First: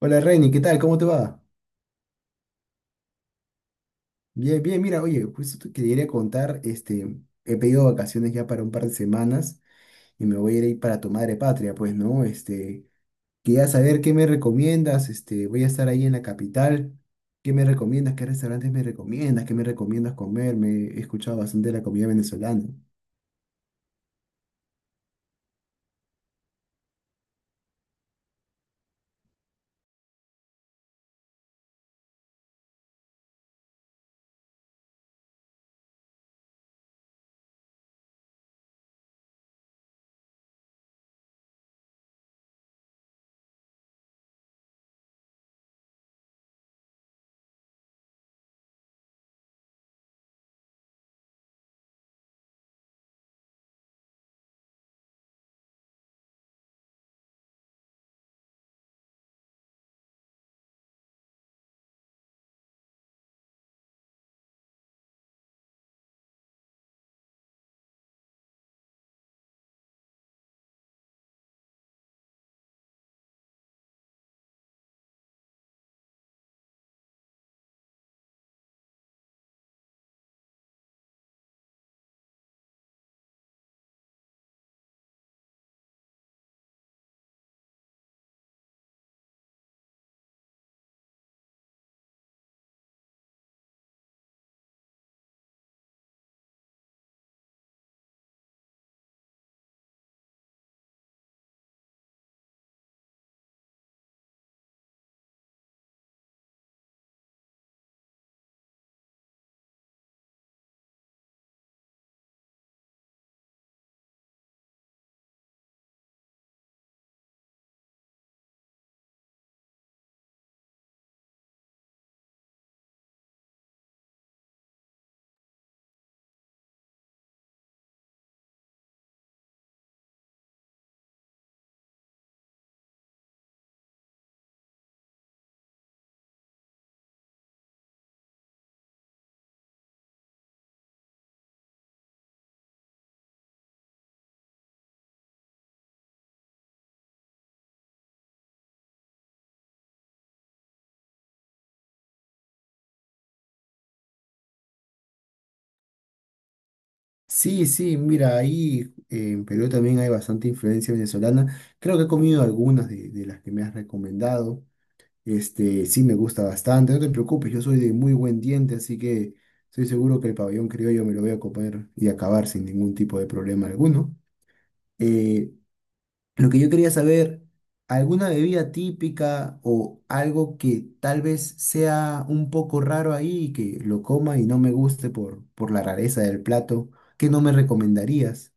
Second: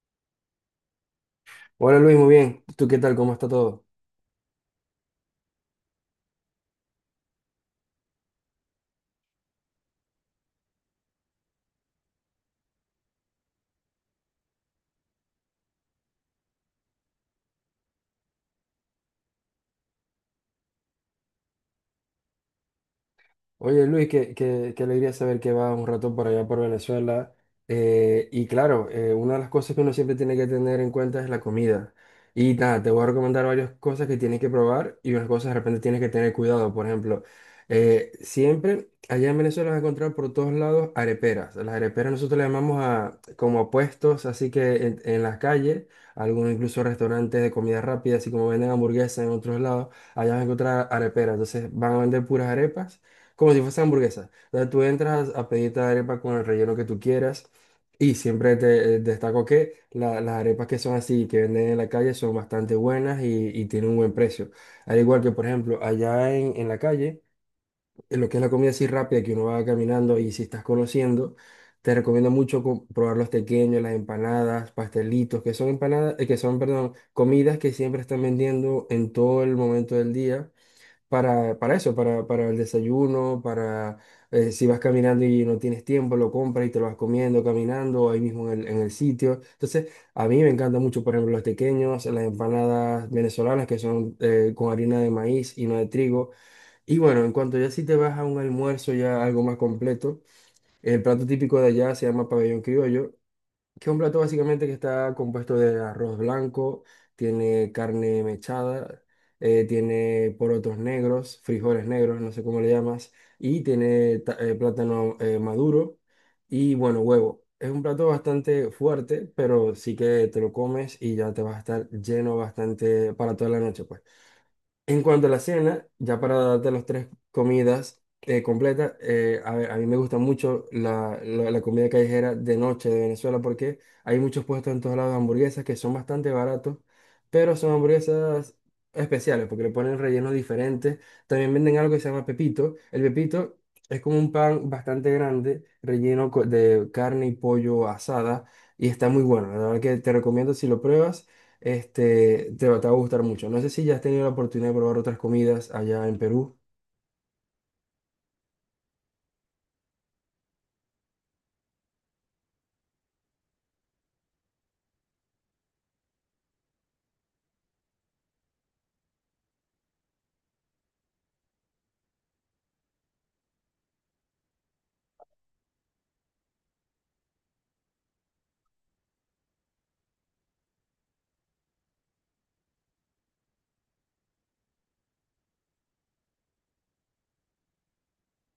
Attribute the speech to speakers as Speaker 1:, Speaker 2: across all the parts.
Speaker 1: Hola Reini, ¿qué tal? ¿Cómo te va?
Speaker 2: Hola Luis, muy bien. ¿Tú qué tal? ¿Cómo está todo?
Speaker 1: Bien, bien, mira, oye, justo te quería contar, he pedido vacaciones ya para un par de semanas y me voy a ir ahí para tu madre patria, pues, ¿no? Quería saber qué me recomiendas, voy a estar ahí en la capital. ¿Qué me recomiendas? ¿Qué restaurantes me recomiendas? ¿Qué me recomiendas comer? Me he escuchado bastante de la comida venezolana.
Speaker 2: Oye, Luis, qué alegría saber que vas un rato por allá por Venezuela. Y claro, una de las cosas que uno siempre tiene que tener en cuenta es la comida. Y nada, te voy a recomendar varias cosas que tienes que probar y unas cosas de repente tienes que tener cuidado. Por ejemplo, siempre allá en Venezuela vas a encontrar por todos lados areperas. Las areperas nosotros le llamamos a, como a puestos, así que en las calles, algunos incluso restaurantes de comida rápida, así como venden hamburguesas en otros lados, allá vas a encontrar areperas. Entonces van a vender puras arepas como si fuese hamburguesa. O sea, tú entras a pedirte arepa con el relleno que tú quieras y siempre te destaco que las arepas que son así, que venden en la calle, son bastante buenas y tienen un buen precio. Al igual que, por ejemplo, allá en la calle, en lo que es la comida así rápida que uno va caminando y si estás conociendo, te recomiendo mucho probar los tequeños, las empanadas, pastelitos, que son empanadas, que son, perdón, comidas que siempre están vendiendo en todo el momento del día para eso, para el desayuno, para si vas caminando y no tienes tiempo, lo compras y te lo vas comiendo caminando ahí mismo en en el sitio. Entonces, a mí me encantan mucho, por ejemplo, los tequeños, las empanadas venezolanas que son con harina de maíz y no de trigo. Y bueno, en cuanto ya si te vas a un almuerzo ya algo más completo, el plato típico de allá se llama pabellón criollo, que es un plato básicamente que está compuesto de arroz blanco, tiene carne mechada, tiene porotos negros, frijoles negros, no sé cómo le llamas, y tiene plátano maduro y bueno, huevo. Es un plato bastante fuerte, pero sí que te lo comes y ya te vas a estar lleno bastante para toda la noche, pues. En cuanto a la cena, ya para darte las tres comidas completas, a ver, a mí me gusta mucho la comida callejera de noche de Venezuela porque hay muchos puestos en todos lados de hamburguesas que son bastante baratos, pero son hamburguesas especiales porque le ponen rellenos diferentes. También venden algo que se llama pepito. El pepito es como un pan bastante grande, de carne y pollo asada y está muy bueno. La verdad que te recomiendo si lo pruebas. Este, te va a gustar mucho. No sé si ya has tenido la oportunidad de probar otras comidas allá en Perú.
Speaker 1: Sí, sí, mira, ahí en Perú también hay bastante influencia venezolana. Creo que he comido algunas de las que me has recomendado. Sí me gusta bastante, no te preocupes, yo soy de muy buen diente, así que estoy seguro que el pabellón criollo me lo voy a comer y acabar sin ningún tipo de problema alguno. Eh, lo que yo quería saber, ¿alguna bebida típica o algo que tal vez sea un poco raro ahí y que lo coma y no me guste por la rareza del plato? ¿Qué no me recomendarías?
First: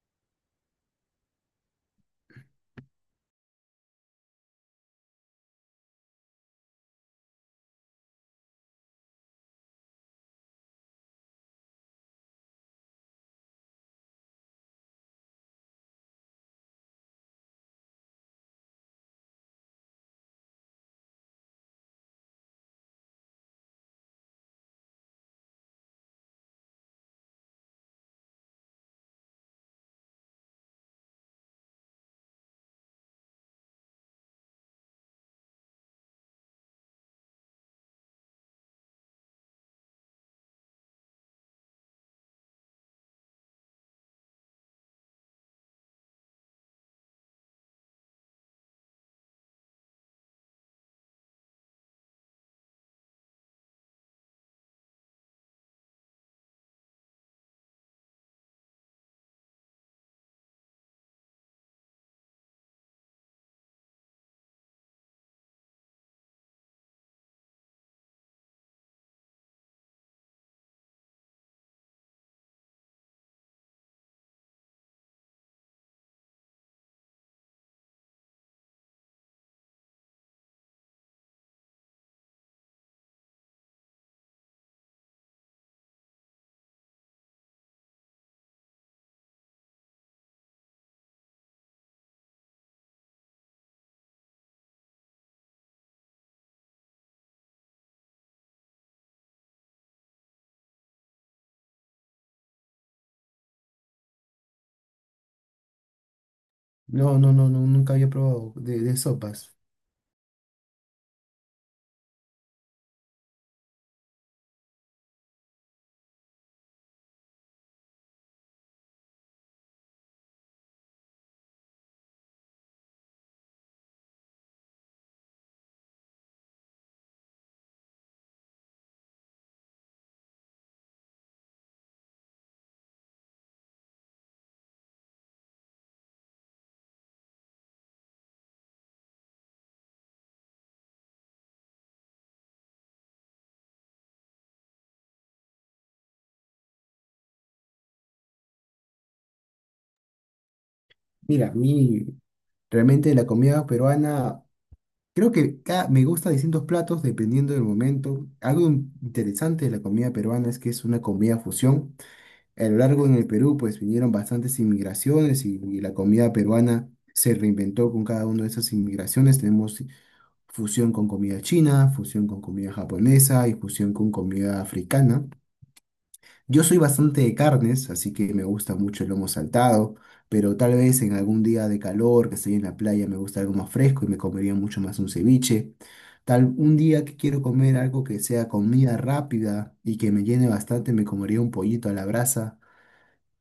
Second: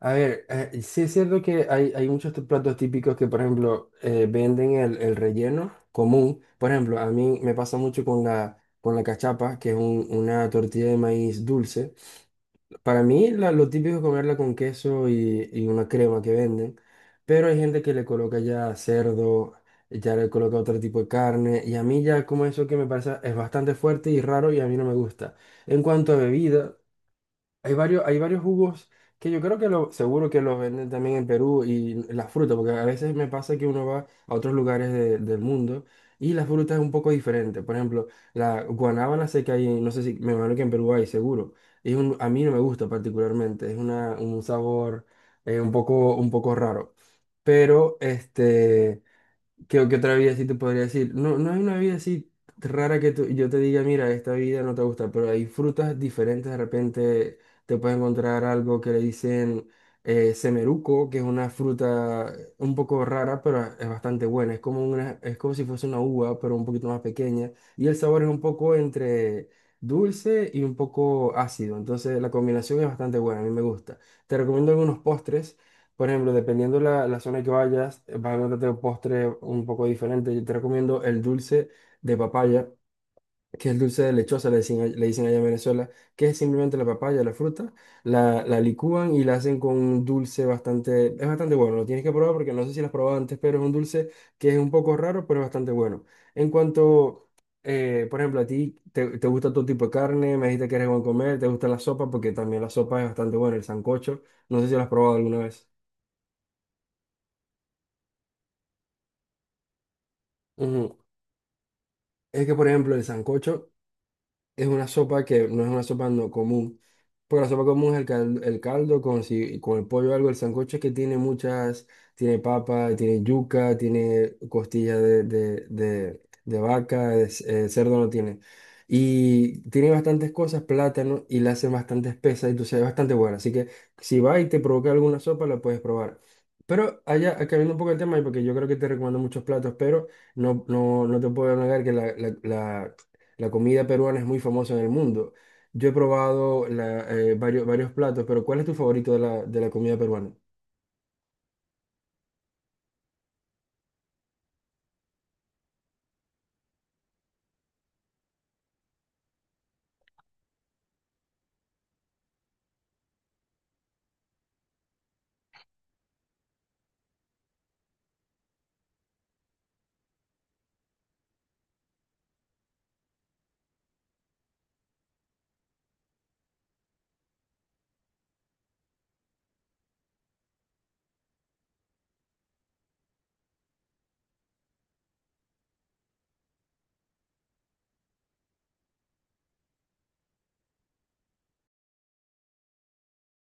Speaker 2: A ver, sí es cierto que hay muchos platos típicos que, por ejemplo, venden el relleno común. Por ejemplo, a mí me pasa mucho con con la cachapa, que es una tortilla de maíz dulce. Para mí, lo típico es comerla con queso y una crema que venden, pero hay gente que le coloca ya cerdo, ya le coloca otro tipo de carne, y a mí ya como eso que me parece es bastante fuerte y raro y a mí no me gusta. En cuanto a bebidas, hay varios jugos que yo creo que seguro que los venden también en Perú y las frutas porque a veces me pasa que uno va a otros lugares del mundo y la fruta es un poco diferente. Por ejemplo, la guanábana sé que hay, no sé si, me imagino que en Perú hay, seguro. Es un, a mí no me gusta particularmente, es una, un sabor un poco raro. Pero este, ¿qué, qué otra vida sí te podría decir? No, no hay una vida así rara que yo te diga, mira, esta vida no te gusta, pero hay frutas diferentes. De repente te puedes encontrar algo que le dicen semeruco, que es una fruta un poco rara, pero es bastante buena. Es como una, es como si fuese una uva, pero un poquito más pequeña. Y el sabor es un poco entre dulce y un poco ácido. Entonces la combinación es bastante buena, a mí me gusta. Te recomiendo algunos postres. Por ejemplo, dependiendo la zona que vayas, vas a encontrarte un postre un poco diferente. Yo te recomiendo el dulce de papaya, que es el dulce de lechosa, le dicen, le dicen allá en Venezuela, que es simplemente la papaya, la fruta, la licúan y la hacen con un dulce bastante, es bastante bueno. Lo tienes que probar porque no sé si lo has probado antes, pero es un dulce que es un poco raro, pero es bastante bueno. En cuanto, por ejemplo, a ti, te gusta todo tipo de carne, me dijiste que eres buen comer, te gusta la sopa, porque también la sopa es bastante buena, el sancocho, no sé si lo has probado alguna vez.
Speaker 1: No, no, no, no, nunca había probado de sopas.
Speaker 2: Ujú. Es que, por ejemplo, el sancocho es una sopa que no es una sopa no común. Porque la sopa común es el caldo con, si, con el pollo o algo. El sancocho es que tiene muchas, tiene papa, tiene yuca, tiene costilla de vaca, cerdo no tiene. Y tiene bastantes cosas, plátano, y la hace bastante espesa, entonces es bastante buena. Así que si va y te provoca alguna sopa, la puedes probar. Pero allá, cambiando un poco el tema, y porque yo creo que te recomiendo muchos platos, pero... No, no, no te puedo negar que la, la comida peruana es muy famosa en el mundo. Yo he probado varios platos, pero ¿cuál es tu favorito de de la comida peruana?
Speaker 1: Mira, a mí realmente la comida peruana. Creo que me gusta distintos platos dependiendo del momento. Algo interesante de la comida peruana es que es una comida fusión. A lo largo en el Perú, pues vinieron bastantes inmigraciones y la comida peruana se reinventó con cada una de esas inmigraciones. Tenemos fusión con comida china, fusión con comida japonesa y fusión con comida africana. Yo soy bastante de carnes, así que me gusta mucho el lomo saltado, pero tal vez en algún día de calor, que estoy en la playa, me gusta algo más fresco y me comería mucho más un ceviche. Tal un día que quiero comer algo que sea comida rápida y que me llene bastante, me comería un pollito a la brasa.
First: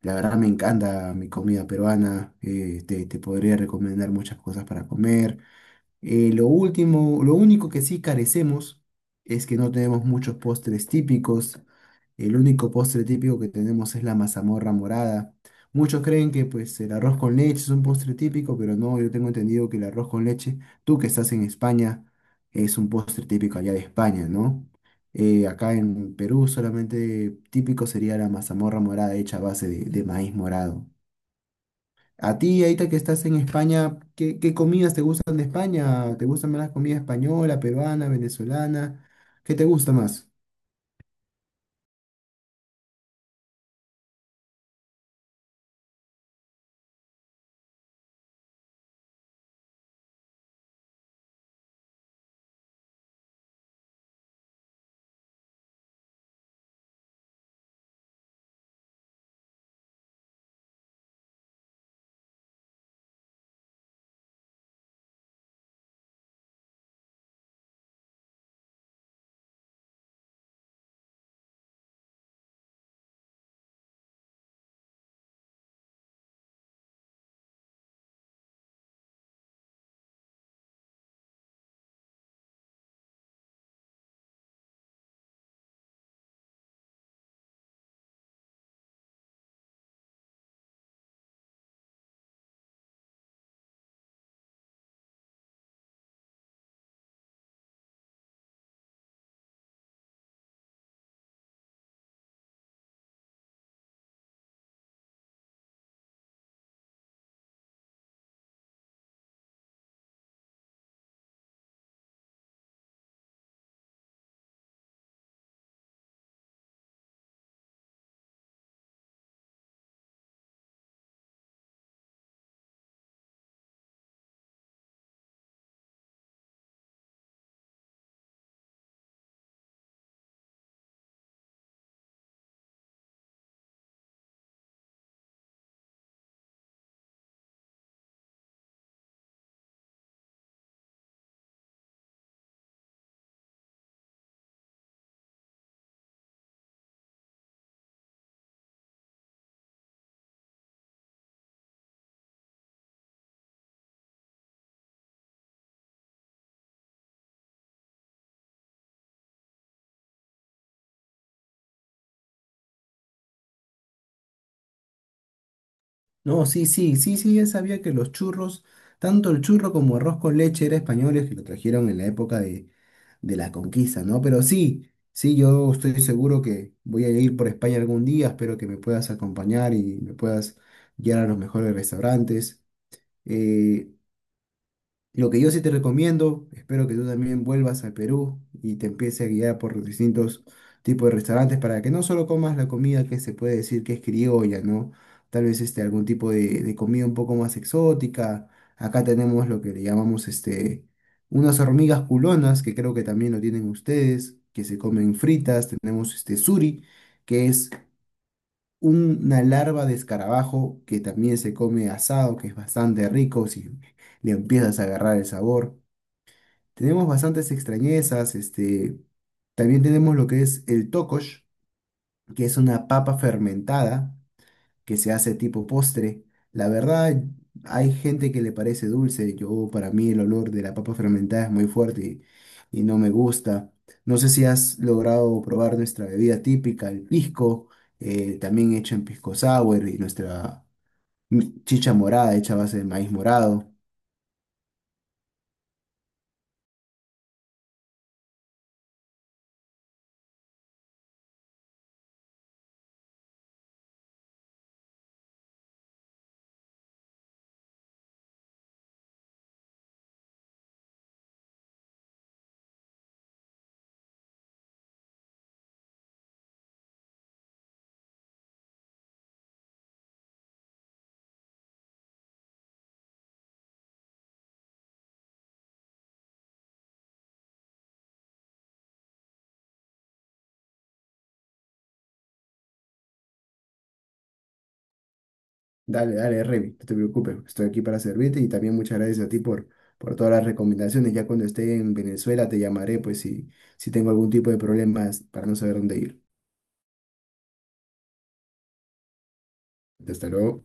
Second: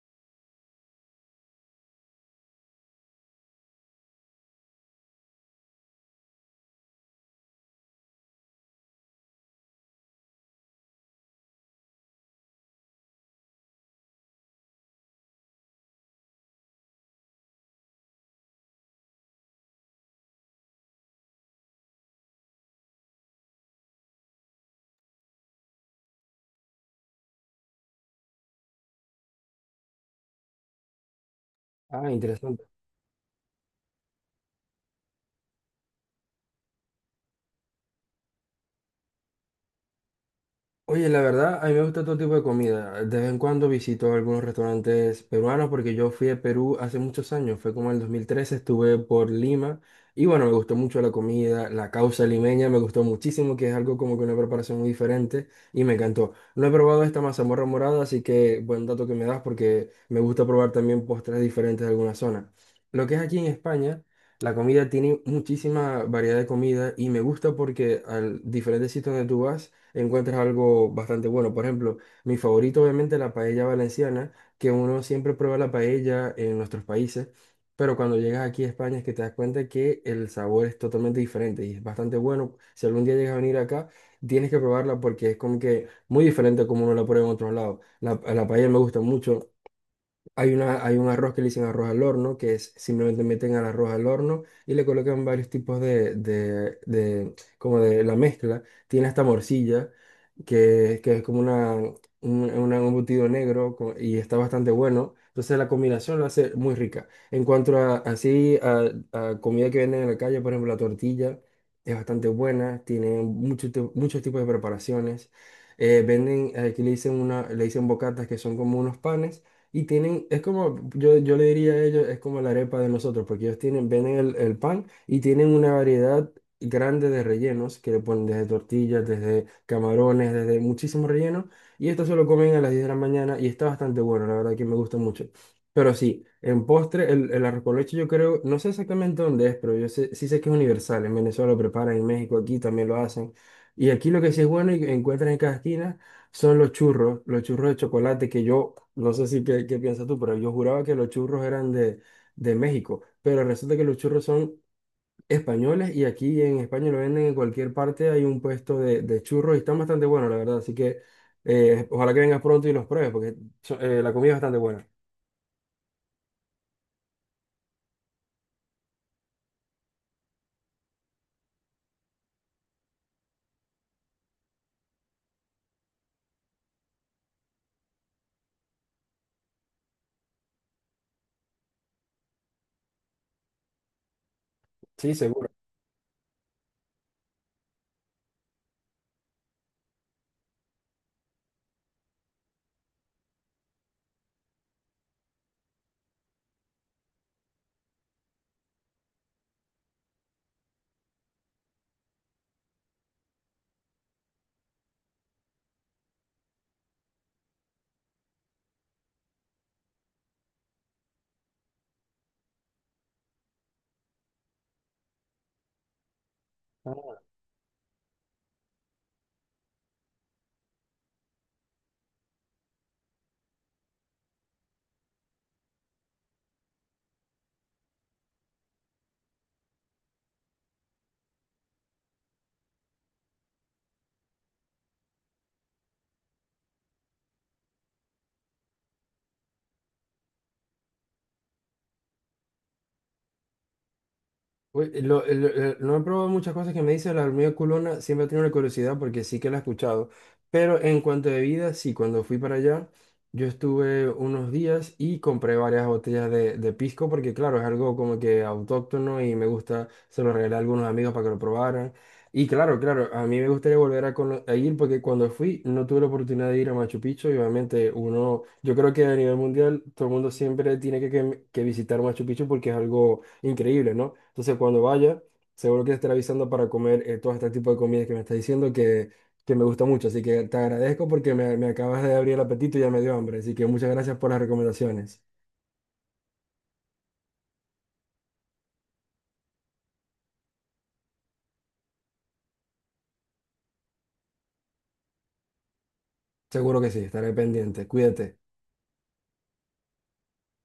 Speaker 1: La verdad me encanta mi comida peruana. Te podría recomendar muchas cosas para comer. Lo único que sí carecemos es que no tenemos muchos postres típicos. El único postre típico que tenemos es la mazamorra morada. Muchos creen que pues el arroz con leche es un postre típico, pero no, yo tengo entendido que el arroz con leche, tú que estás en España, es un postre típico allá de España, ¿no? Acá en Perú solamente típico sería la mazamorra morada hecha a base de maíz morado.
Speaker 2: Ah,
Speaker 1: A ti,
Speaker 2: interesante.
Speaker 1: ahorita que estás en España, ¿qué, qué comidas te gustan de España? ¿Te gustan más la comida española, peruana, venezolana? ¿Qué te gusta más?
Speaker 2: Oye, la verdad, a mí me gusta todo tipo de comida. De vez en cuando visito algunos restaurantes peruanos porque yo fui a Perú hace muchos años, fue como en el 2013. Estuve por Lima y bueno, me gustó mucho la comida, la causa limeña me gustó muchísimo, que es algo como que una preparación muy diferente y me encantó. No he probado esta mazamorra morada, así que buen dato que me das porque me gusta probar también postres diferentes de alguna zona. Lo que es aquí en España, la comida tiene muchísima variedad de comida y me gusta porque al diferentes sitios donde tú vas, encuentras algo bastante bueno. Por ejemplo, mi favorito obviamente es la paella valenciana, que uno siempre prueba la paella en nuestros países, pero cuando llegas aquí a España es que te das cuenta que el sabor es totalmente diferente y es bastante bueno. Si algún día llegas a venir acá, tienes que probarla porque es como que muy diferente a como uno la prueba en otros lados. A la paella me gusta mucho. Hay un arroz que le dicen arroz al horno, que es simplemente meten al arroz al horno y le colocan varios tipos como de la mezcla. Tiene hasta morcilla, que es como una, un embutido y está bastante bueno. Entonces la combinación lo hace muy rica. En cuanto a así, a comida que venden en la calle, por ejemplo, la tortilla es bastante buena, tiene muchos tipos de preparaciones. Venden, aquí le dicen, una, le dicen bocatas que son como unos panes y tienen, es como, yo le diría a ellos, es como la arepa de nosotros, porque ellos tienen, venden el pan y tienen una variedad grande de rellenos que le ponen desde tortillas, desde camarones, desde muchísimos rellenos. Y esto se lo comen a las 10 de la mañana y está bastante bueno, la verdad que me gusta mucho. Pero sí, en postre, el arroz con leche yo creo, no sé exactamente dónde es, pero yo sé, sí sé que es universal. En Venezuela lo preparan, en México aquí también lo hacen. Y aquí lo que sí es bueno y que encuentran en cada esquina son los churros de chocolate que yo, no sé si qué, qué piensas tú, pero yo juraba que los churros eran de México, pero resulta que los churros son españoles y aquí en España lo venden en cualquier parte, hay un puesto de churros y están bastante buenos, la verdad, así que ojalá que vengas pronto y los pruebes, porque la comida es bastante buena.
Speaker 1: No, sí, sí, sí, sí, ya sabía que los churros, tanto el churro como arroz con leche era españoles que lo trajeron en la época de la conquista, ¿no? Pero sí, sí, yo estoy seguro que voy a ir por España algún día, espero que me puedas acompañar y me puedas guiar a los mejores restaurantes. Eh,
Speaker 2: Sí,
Speaker 1: Lo que
Speaker 2: seguro.
Speaker 1: yo sí te recomiendo, espero que tú también vuelvas al Perú y te empieces a guiar por los distintos tipos de restaurantes para que no solo comas la comida que se puede decir que es criolla, ¿no? Tal vez algún tipo de comida un poco más exótica. Acá tenemos lo que le llamamos unas hormigas culonas, que creo que también lo tienen ustedes, que se comen fritas. Tenemos este suri, que es una larva de escarabajo que también se come asado, que es bastante rico si le empiezas a agarrar el sabor. Tenemos bastantes extrañezas. También tenemos lo que es el tocosh, que es una papa fermentada que se hace tipo postre. La verdad, hay gente que le parece dulce, yo para mí el olor de la papa fermentada es muy fuerte y no me gusta. No sé si has logrado probar nuestra bebida típica, el pisco, también hecho en pisco sour y nuestra chicha morada hecha a base de maíz morado.
Speaker 2: Uy, no he probado muchas cosas que me dice la hormiga culona, siempre he tenido la curiosidad porque sí que la he escuchado, pero en cuanto a bebidas, sí, cuando fui para allá, yo estuve unos días y compré varias botellas de pisco porque claro, es algo como que autóctono y me gusta, se lo regalé a algunos amigos para que lo probaran. Y claro, claro, a mí me gustaría volver a, a ir porque cuando fui no tuve la oportunidad de ir a Machu Picchu y obviamente uno, yo creo que a nivel mundial todo el mundo siempre tiene que visitar Machu Picchu porque es algo increíble, ¿no? Entonces, cuando vaya, seguro que te estaré avisando para comer todo este tipo de comidas que me estás diciendo que me gusta mucho. Así que te agradezco porque me acabas de abrir el apetito y ya me dio hambre. Así que muchas gracias por las recomendaciones.
Speaker 1: Dale, dale, Remy, no te preocupes, estoy aquí para servirte y también muchas gracias a ti por todas las recomendaciones. Ya cuando esté en Venezuela te llamaré, pues si tengo algún tipo de problemas para no saber dónde ir.
Speaker 2: Seguro que sí, estaré pendiente. Cuídate.
Speaker 1: Hasta luego.